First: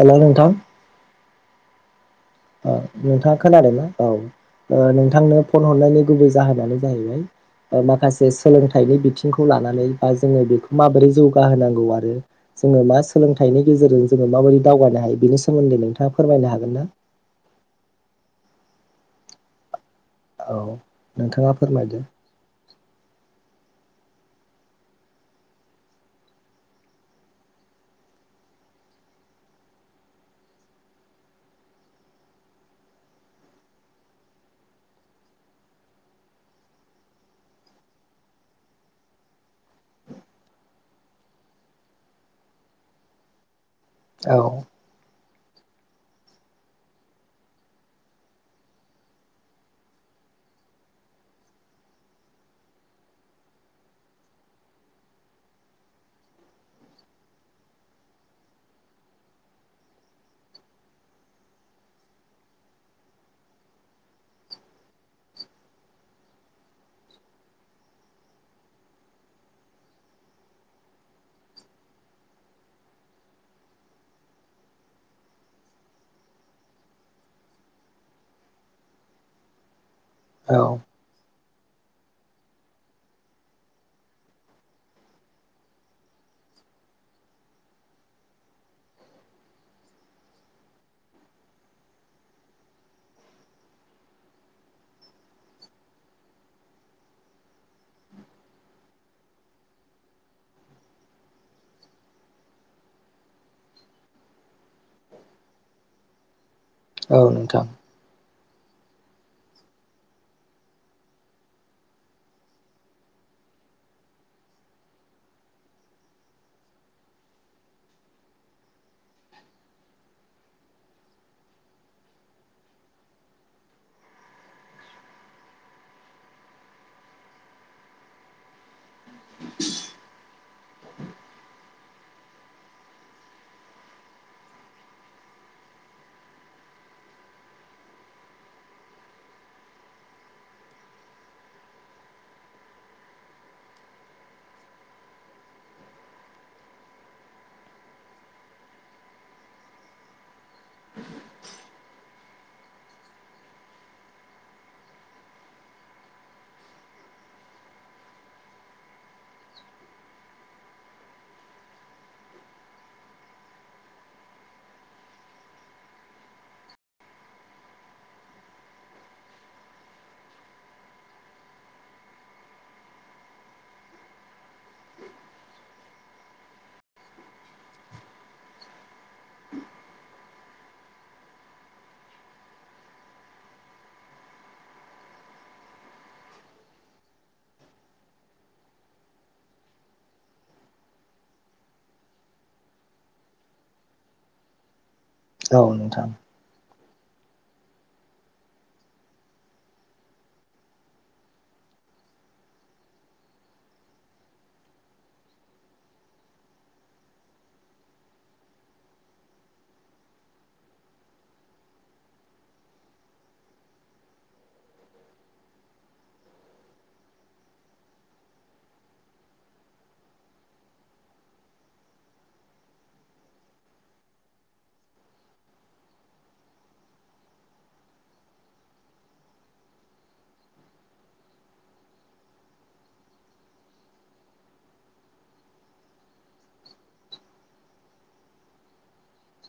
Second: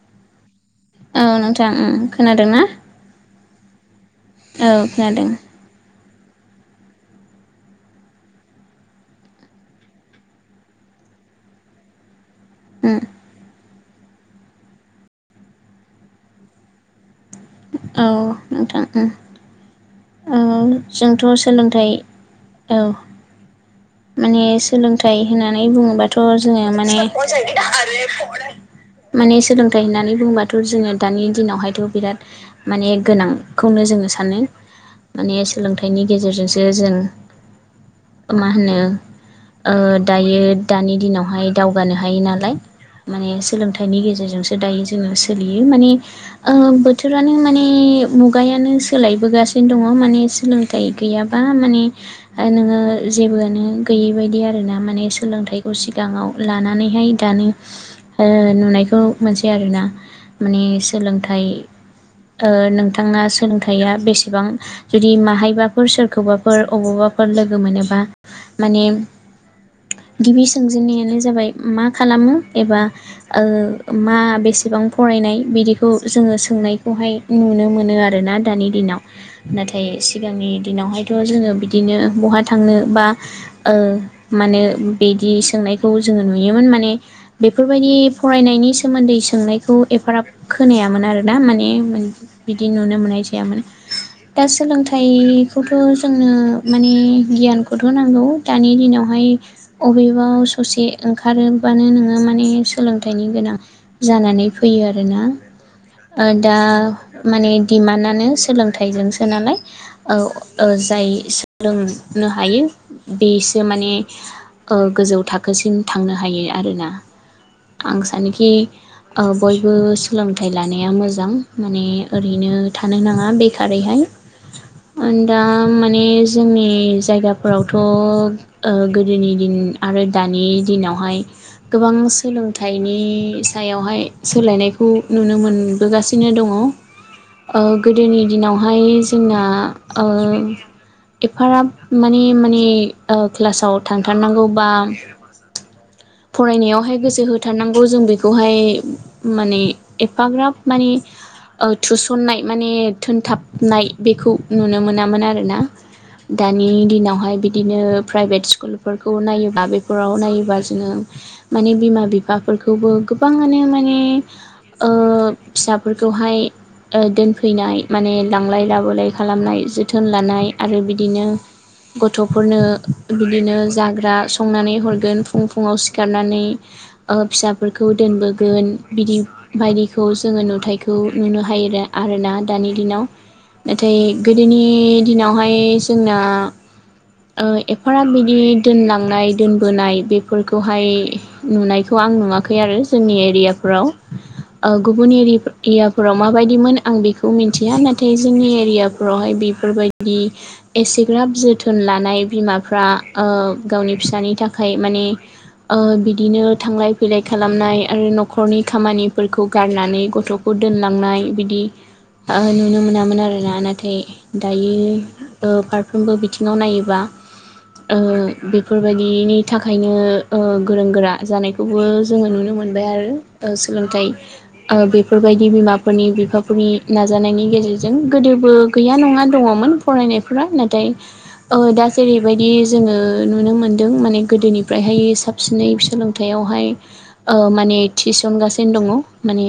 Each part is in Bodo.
हेल' नोंथां औ नोंथां उम खोनादोंना? औ नोंथाङा खोनादोंना औ खोनादों नोंथांनो फन हरनायनि गुबै जाहोनानो जाहैबाय माखासे सोलोंथाइनि बिथिंखौ लानानै बा जोङो बेखौ माबोरै जौगाहोनांगौ आरो जोङो उम मा सोलोंथाइनि गेजेरजों जोङो माबायदि दावगानो हायो बेनि सोमोन्दै नोंथाङा फोरमायनो हागोन ना? औ नोंथां उम। औ औ जोंथ' नोंथाङा सोलोंथाइ फोरमायदो औ माने सोलोंथाइ होननानै बुङोबाथ' जोङो माने माने सोलोंथाइ होननानै बुंबाथ' जोङो दानि दिनावहायथ' बिराद माने गोनांखौनो जोङो सानो माने सोलोंथाइनि गेजेरजोंसो जों मा होनो दायो दानि दिनावहाय दावगानो हायो नालाय माने सोलोंथा थाइनि औ गेजेरजोंसो दायो जोङो सो सोलियो माने ओ बोथोरानो माने मुगायानो सोलायबोगासिनो दङ' माने सोलोंथाइ गैयाबा माने नोङो जेबोआनो गैयै बायदि आरोना माने सोलों थाइखौ सिगाङाव लानानैहाय दानो नुनायखौ मोनसेै आरोना माने सोलोंथाइ नोंथाङा सोलोंथाइया बेसेबां जुदि मा हायबाफोर सोरखौबाफोर अबावबाफोर लोगो मोनोबा माने गिबि सोंजेनन्नायानो जाबाय मा खालामो एबा मा बेसे बां फरायनाय बिदिखौ जोङो सोंनायखौहाय नुनो मोनो आरोना दानि दिनाव नाथाय सिगांनि औ दिनावहायथ' जोङो बिदिनो बहा थांनो बा ओ मानो बिदि सोंनायखौ जोङो नुयोमोन माने बेफोरबायदि फरायनायनि सोमोन्दै सोंनायखौ एफाराब खोनायामोन आरोना माने बिदि नुनो मोननाय जायामोन दा सोलोंथाय थाइखौथ' जोंनो माने गियानखौथ' नांगौ दानि दिनावहाय बबेबाव ससे ओंखारोबानो नोङो माने सोलोंथाइनि गोनां जानानै फैयो आरो आरोना दा औ माने नोंथां डिमान्डआनो सोलोंथाइजोंसो नालाय जाय सोलोंनो हायो बेसो माने गोजौ थाखोसिम थांनो हायो आरोना। आं सानोखि बयबो सोलोंथाइ लानाया मोजां माने ओरैनो थानो नाङा बेखारैहाय [inaudible] दा माने जोंनि जायगाफोरावथ' गोदोनि दिन आरो आरो दानि दिनावहाय गोबां सोलोंथाइनि सायावहाय सोलायनायखौ नुनो मोनबोगासिनो दङ। ओ गोदोनि दिनावहाय जोंना ओ एफाराब माने माने क्लासाव थांथारनांगौ बा [inaudible] फरायनायावहाय गोसो होथारनांगौ जों बेखौहाय माने एफाग्राब माने थुसननाय माने थोनथाबनाय बेखौ नुनो मोनामोन आरोना। दानि दिनावहाय बिदिनो प्राइभेट स्कुलफोरखौ नायोब्ला बेफोराव नायोबा जोङो माने बिमा बिफाफोरखौबो गोबाङानो माने ओ फिसाफोरखौहाय दोनफैनाय माने लांलाय लाब बोलाय खालामनाय जोथोन लानाय आरो बिदिनो गथ'फोरनो बिदिनो जाग्रा संनानै हरगोन फुं फुङाव सिखारनानै फिसाफोरखौ दोनबोगोन बिदि बायदिखौ जोङो नुथायखौ नुनो हायो आरोना दानि दिनाव। नाथाय गोदोनि दिनावहाय जोंना एफाराब बिदि दोनलांनाय दोनबोनाय बेफोरखौहाय नुनायखौ आांं नुवाखै आरो जोंनि एरियाफ्राव। ओ गुबुनि औ नोंथां एरयाफोराव माबायदिमोन आं बेखौ मिथिया नाथाय जोंनि एरियाफ्रावहाय बेफोरबायदि एसेग्राब जोथोन लानाय बिमाफ्रा गावनि फिसानि थाखाय माने बिदिनो थांलाय फैलाय खालामनाय आरो न'खरनि खामानिफोरखौ गारनानै गथ'फोर दोनलांनाय बिदि नुनो मोना मोन आरोना नाथाय दायो फारफ्रोमबो बिथिङाव नायोबा बेफोरबायदिनि थाखायनो गोरों गोरा जानायखौबो जोङो नुनो मो मोनबाय आरो सोलोंथाइ बेफोरबायदि बिमाफोरनि बिफाफोरनि नाजानायनि गेजेर जों गोदोबो गैया नङा दङमोन फरायनायफोरा नाथाय दा जेरैबायदि जोङो नुनो मोनदों माने गोदोनिफ्रायहाय साबसिनै सोलोंथाइयाव यावहाय माने थिसनगासिनो दङ माने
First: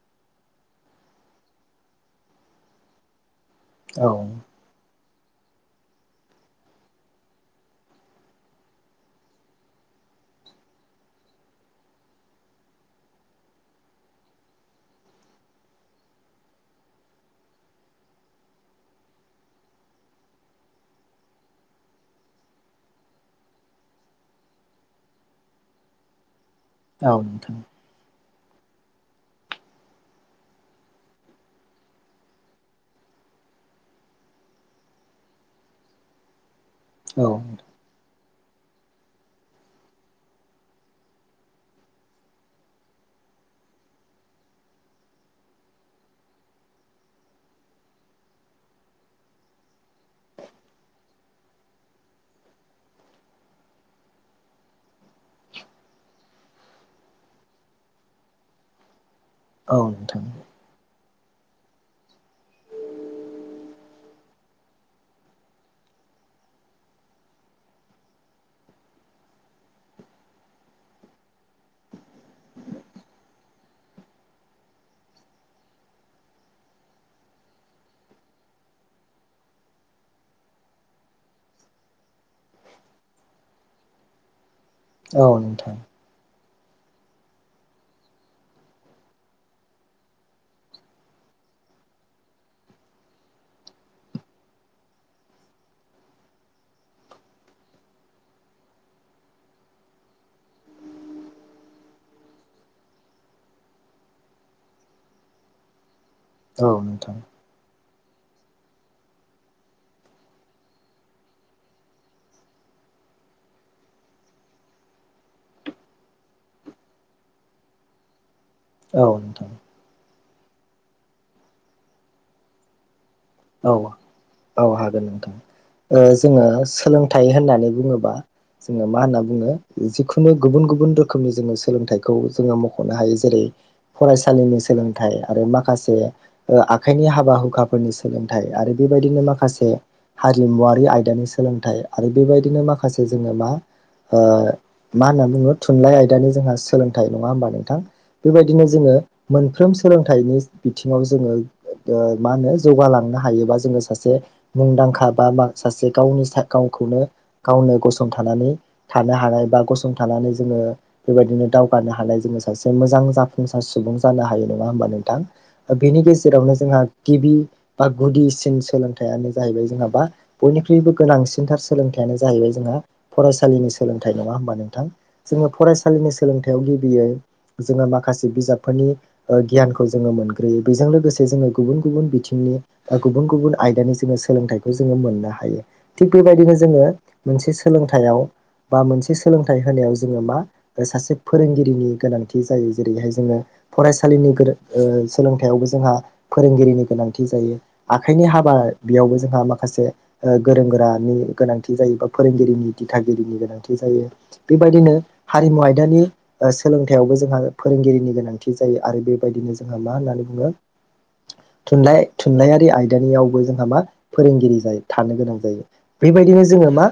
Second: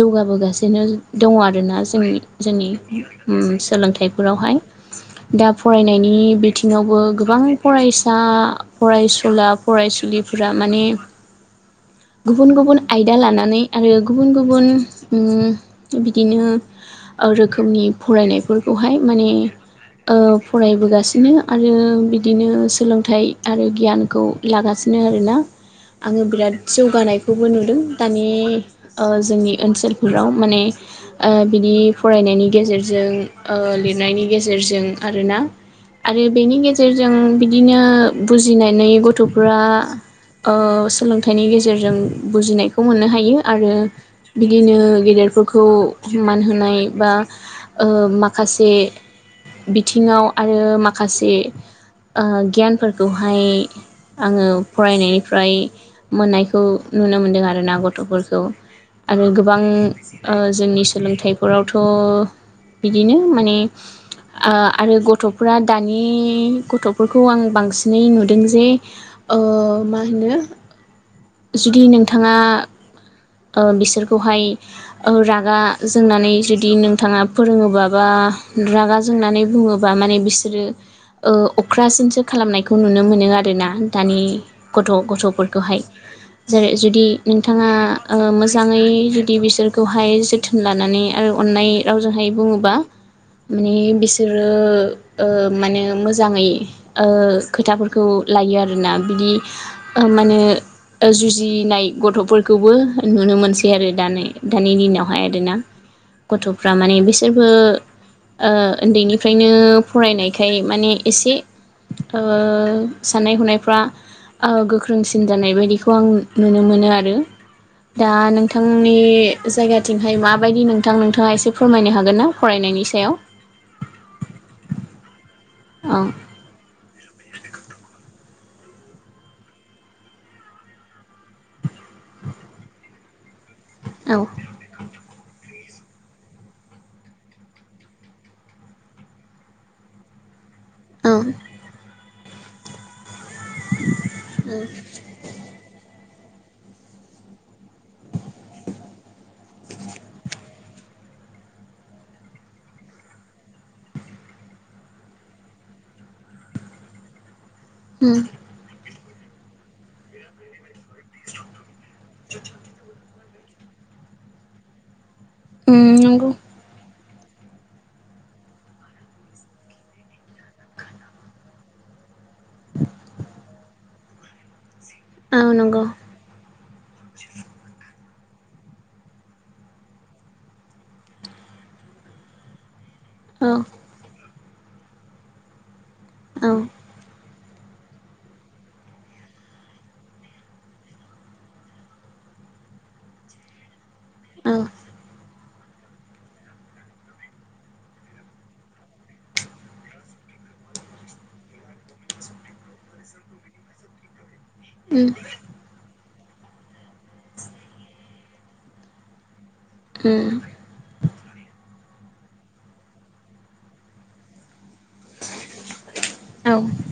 जौगाबोगासिनो द दङ आरोना जोंनि जोंनि औ सोलोंथाइफोरावहाय दा फरायनायनि बिथिङावबो गोबां फरायसा फरायसुला फराय सुलिफोरा माने [inaudible] गुबुन गुबुन आयदा लानानै आरो गुबुन गुबुन बिदिनो रोखोमनि फरायनायफोरखौहाय माने फरायबोगासिनो आरो बिदिनो सोलोंथाइ आरो गियानखौ लागासिन -नो आरोना आङो बिराद औ जौगानायखौबो नोंथां नुदों दानि- -जोंनि ओनसोलफोराव माने बिदि- फरायनायनि गेजेरजों ओ लिरनायनि गेजेरजों आरोना। आरो बेनि गेजेर जेरजों औ नोंथां औ बिदिनो बुजिनानै गथ'फ्रा ओ सोलोंथाइनि गेजेरजों बुजिनायखौ मोननो हायो आरो बिदिनो गेदेरफोरखौ मान होनाय बा ओ माखासे बिथिङाव आरो माखासे गियानफोरखौहाय आङो फरायनायनिफ्राय मोननायखौ नुनो मोनदों आरोना गथ'फोरखौ। आरो गोबां नोंथां जोंनि सोलोंथाइफोरावथ' बिदिनो माने आ आरो गथ'फोरा दानि गथ'फोरखौ आं बांसिनै नुदों जे ओ मा होनो जुदि नोंथाङा ओ बिसोरखौहाय रागा जोंनानै जुद दि नोंथाङा फोरोङोबा बा रागा जोंनानै बुङोबा माने बिसोरो ओ अख्रासिनसो खालामनायखौ नुनो मोनो आरोना दानि गथ' औ नोंथां गथ'फोरखौहाय। जेरै जुदि नोंथाङा मोजाङै जुदि बिसोरखौहाय जोथोन लानानै आरो अननाय रावजोंहाय बुङोबा, माने बिसोरो मानो मोजाङै खोथाफोरखौ लायो आरोना बिदि माने जुजिनाय गथ'फोरखौबो नुनो मोनसै आरो दानि दानि दिनावहाय आरोना। [unintelligible] गथ'फ्रा माने औ बिसोरबो ओ उन्दैनिफ्रायनो फरायनायखाय माने एसे ओ साननाय हनायफ्रा ओ गोख्रोंसिन जानाय बायदिखौ आं नुनो मोनो आरो दा नों थांनि नोंथां जायगाथिंहाय माबायदि नोंथां नोंथाङा एसे फोरमायनो हागोन ना फरायनायनि सायाव। औ औ हागोन नोंथां। ओ जोङो सोलों थाय होननानै बुङोबा जोङो मा होनना बुङो जिखुनु गुबुन गुबुन रोखोमनि जोङो सोलोंथाइखौ जोङो मख'नो हायो जेरै औ फरायसालिनि सोलोंथाइ आरो माखासे आखाइनि हाबा हुखाफोरनि सोलोंथाय, आरो बेबायदिनो माखासे हारिमुवारि औ आयदानि सोलोंथाइ, आरो बेबाय दिनो माखासे जोङो मा, ओ मा होन्ना बुंङो थुनलाय [unintelligible] जोंहा सोलोंथाइ नङा होम्बा नोंथां। बेबायदिनो जोङो मोन सोलोंथाइनि बिथिङाव जोङो ओ मा होनो जौगालांनो हायोबा जोङो सासे मुंदांखा बा मा सासे गावनि गावखौनो गावनो उम गसंथानानै थानो हानाय बा गसंथानानै जोङो बेबायदिनो दाव फानो हानाय जोङो सासे मोजां जाफुंसार सुबुं जानो हायो नङा होमबा नोंथां। उम बेनि नंगौ गेजेरावनो जोंहा गिबि बा गुदिसिन सोलोंथाइानो जाहैबाय जोहा मा बयनिख्रुइबो गोनांसिनथार सोलोंथाइानो जाहैबाय जोंहा फरायसालिनि सोलोंथाइ नङा होम्बा नोंथां। औ जोङो नंगौ फरायसालिनि सोलों हा गिबियाव जोङो माखासे बिजाबफोरनि गियानखौ जोङो मोनग्रोयो। बेजों लोगोसे जोङो गुबुन गुबुन बिथिं गुबुन औ गुबुन आयदानि जोङो सोलोंथाइखौ जोङो मोननो हायो। थिग औ बेबायदिनो जोङो मोनसे सोलोंथाइयाव बा मोनसे सोलोंथाइ होनायाव जोङो मा सासे फोरोंगिरिनि गोनांथि जायो। जेरैहाय जोङो फरायसालिनि औ सोलोंथाइयावबो जोंहा फोरोंगिरिनि गोनां थि जायो। आखाइनि हाबा बेयावबो जोंहा माखासे गोरों गोरानि गोनांथि जायो बा फोरोंगिरिनि दिथागिरिनि गोनांथि जायो। बेबायदिनो उम हारिमु आयदानि सोलोंथाइयावबो जोंहा फोरोंगिरिनि गोनांथि जायो आरो बेबायदिनो जों जोंहा मा होननानै उम बुङो, थुनलाइ थुनलाइयारि आयदानियावबो जोंहा मा फोरोंगिरि जायो। थानो गोनां जायो बेबायदिनो औ उम औ जोङो ओ मा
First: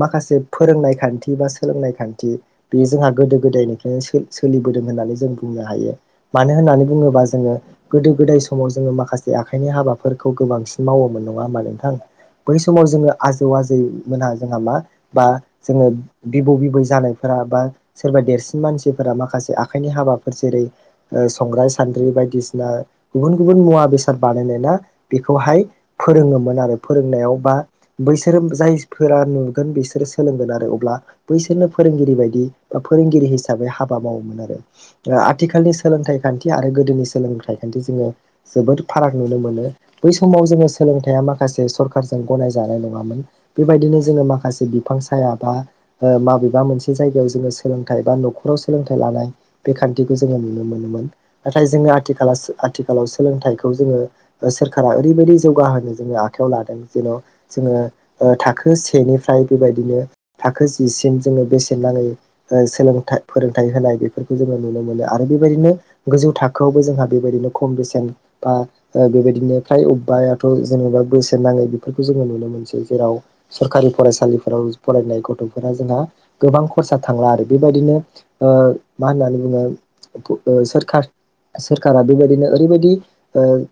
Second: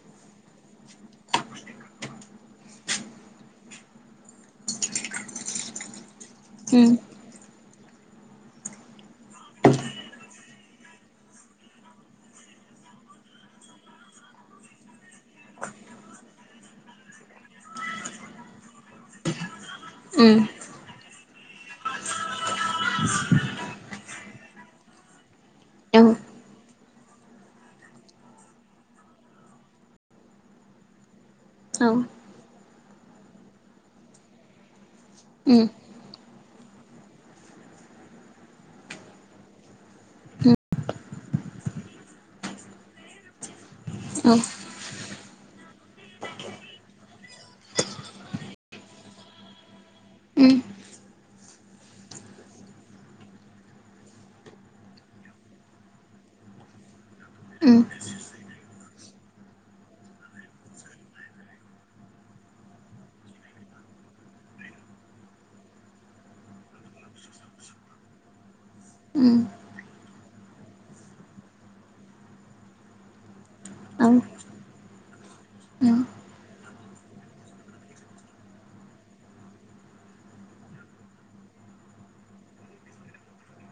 माखास बे फोरोंनाय खान्थि बा सोलोंनाय खान्थि बे जोंहा गोदो गोदायनिफ्रायनो सो-सोलिबोदों होननानै जों बुंनो हायो मानो उम औ होननानै उम बुङोबा जोङो गोदो गोदाय समाव जोङो माखासे बे आखाइनि हाबाफोरखौ गोबांसिन मावोमोन नङा होमबा नोंथां? बै समाव जोङो आजेव आजै मोनहा जोंहा मा बा जोङो बिबौ बिबै जानायफ्रा बा सोरबा देरसिन मानसिफोरा माखासे आ खाइनि उम उम औ उम हाबाफोर जेरै ओ संग्राय सान्द्रि बायदिसिना गुबुन गुबुन मुवा बेसाद बानायनाय ना बेखौहाय उम फोरोङोमोन आरो। फोरोंनायाव बा बैसोरो जायफोरा नुगोन बिसोरो सोलोंगोन आरो अब्ला बैसोरनो फोरोंगिरि उम बायदि फोरोंगिरि हिसाबै हाबा मावोमोन आरो। आथिखालनि सोलोंथाइ खान्थि आरो गोदोनि सोलोंथाइ खान्थि जोङो जोबोद फाराग नुनो मोनो बै समाव जोङो सोलोंथाइया माखासे सरखारजों गनायजानाय नङामोन। बेबायदिनो जोङो माखासे बिफां हाया बा ओ माबेबा मोनसे जायगायाव जोङो सोलोंथाइ बा न'खराव सोलोंथाइ लानाय बे खान्थि जोङो नुनो मोनोमोन नाथाय जोङो आथिखालासो आथिखालाव सोलोंथायखो खौ जोङो सोरखारा ओरैबायदि जौगाहोनो जोङो आखायाव लादों जेन' जोङो ओ थाख खो सेनिफ्राय बेबायदिनो थाखो जिसिम जोङो बेसेन नाङै ओ सोलोंथा फोरोंथाय नै होनाय बेफोरखौ जोङो नुनो मोनो आरो बेबायदिनो गोजौ थाखोआवबो जोंहा बेबायदिनो खम बेसेन बा ओ उम बेबायदिनो फ्राय अबेबायाथ' जेनेबा बोसेन नाङै बेफोरखौ जोङो नुनो मोनसै जेराव सरकारि फरायसालिफोराव फरायनाय गथ'फोरा जोंहा गोबां खरसा थांला आरो बेबायदिनो ओ मा होननानै बुङो ओ सोरखार सोरखारा बेबायदिनो ओरैबायदि ओ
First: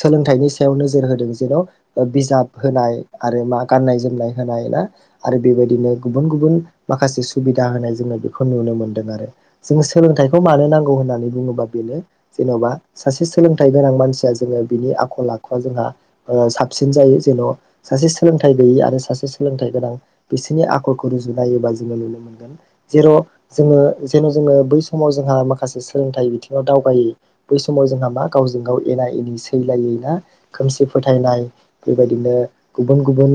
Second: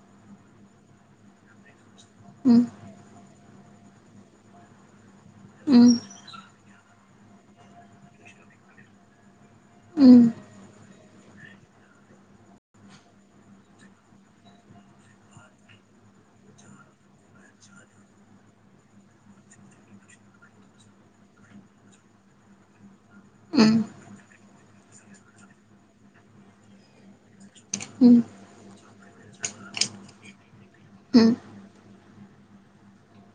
सोलोंथाइनि सायाव नोजोर होदों जेन' बिजाब होनाय आरो मा गाननाय जोमनाय होनाय ना आरो बेबायदिनो गुबुन गुबुन माखासे सुबिदा होनाय जोङो बेखौ नुनो मोनदों आरो जों उम सोलोंथाइखौ मानो नांगौ होनना नै बुङोबा बेनो जेन'बा सासे सोलों थाय गोनां मानसिया जोङो बिनि आखल आखुआ जोंहा ओ साबसिन जायो जेन' सासे सोलोंथाइ गैयै आरो सासे सोलोंथाइ गोनां बिसोरनि आखलखौ रुजुनायोबा जोङो नुनो मोनगोन जेर' जोङो जेन' जोङो बै समाव जोंहा माखासे सोलोंथाइ बिथिङाव दावगायो। बै समाव जोंहा मा गावजों गाव एना एनि सैलायै ना खोमसि फोथायनाय बेबायदिनो गुबुन गुबुन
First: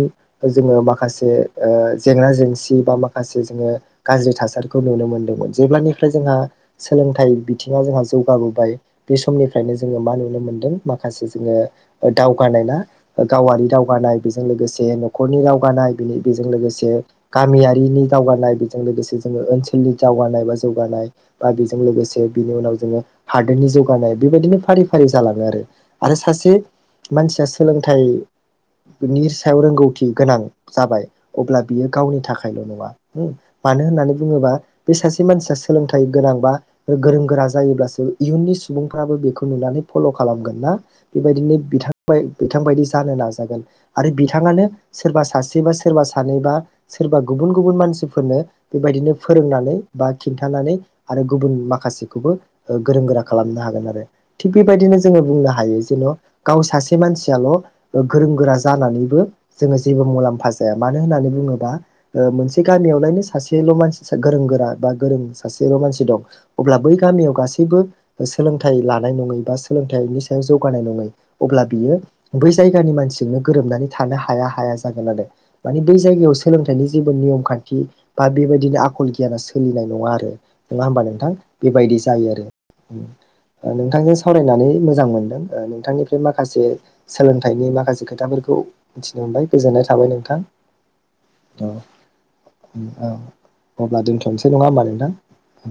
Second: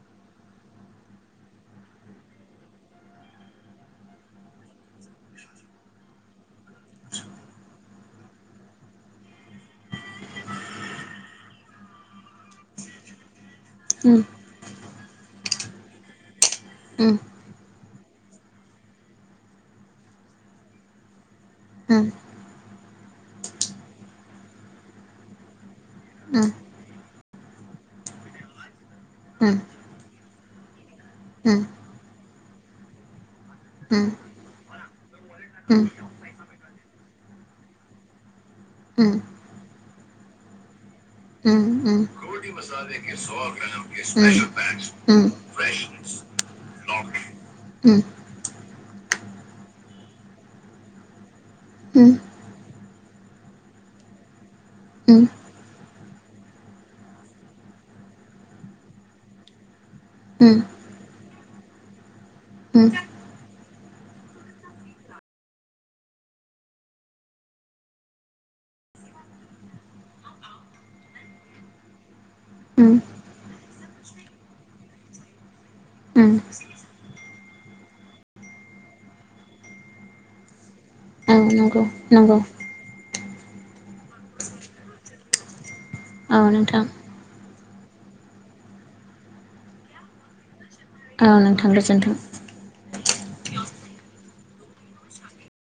जोङो माखासे ओ जेंना जेंसि बा माखासे जोङो गाज्रि थासारिखौ नुनो मोनदोंमोन जेब्लानिफ्राय जोंहा सोलोंथाइ बिथिङा जोंहा जौगाबो बाय बे समनि फ्राय जोङो मा नुनो मोनदों माखासे जोङो दावगानायना गावारि दावगानाय बेजों लोगोसे न'खरनि रावगानाय बेनि बेजों लोगोसे गामियारिनि दावगानाय बेजों लोगोसे जोङो ओनसोलनि दावगानाय बा जौगानाय बा बेजों लोगोसे बिनि उनाव जोङो हादोरनि जौगानाय बेबायदिनो फारि फारि जालाङो आरो। आरो सासे मानसिया सोलोंथाइनि सायाव रोंगौथि गोनां जाबाय अब्ला बियो गावनि थाखायल' नङा मानो होननानै बुङोबा बे सासे मानसिया सोलोंथाइ गोनांबा गोरों गोरा जायोब्लासो इयुननि सुबुंफ्राबो उम बेखौ नुनानै फल' खालामगोन ना। बेबायदिनो उम बिथांबाय बिथांबायदि जानो नाजागोन आरो बिथाङानो सोरबा उम सासे बा सोरबा सानैबा सोरबा गुबुन गुबुन उम उम मानसिफोरनो बेबायदिनो फोरोंनानै बा खिन्थानानै आरो गुबुन उम माखासेखौबो ओ गोरों गोरा खालामनो हाग गोन आरो थि बेबायदिनो जोङो उम बुंनो हायो जेन' गाव सासे मानसियाल' गोरों गोरा जा नानैबो जोङो जेबो मुलाम्फा जाया मानो होननानै बुङोबा ओ मोनसे उम उम गामियावनो सासेल' अ मानसिसो गोरों गोरा बा गोरों सासेल' मानसि दं अब्ला बै गामियाव गासैबो सो सोलोंथाइ लानाय नङै बा सोलोंथाइनि सायाव जौगानाय नङै अब्ला बियो बै जायगानि उम मानसिजोंनो गोरोबनानै थानो हाया हाया जागोन आरो मानि बै जायगायाव सोलोंथाइनि जेबो निअमखान्थि बा बेबायदिनो आखल गियाना सोलिनाय नङा आरो नङा होमबा नों थां औ नंगौ बेबायदि जायो नंगौ आरो नोंथांजों सावरायनानै मोजां मोनदों ओ थांनिफ्राय औ माखासे नोंथां सोलोंथाइनि माखा खासे खोथाफोरखौ मिथिनो मोनबाय गोजोननाय थाबाय नोंथां। औ नोंथांग गोजोनथों। औ अब्ला दोनथनोसै नङा होमबा नोंथां औ।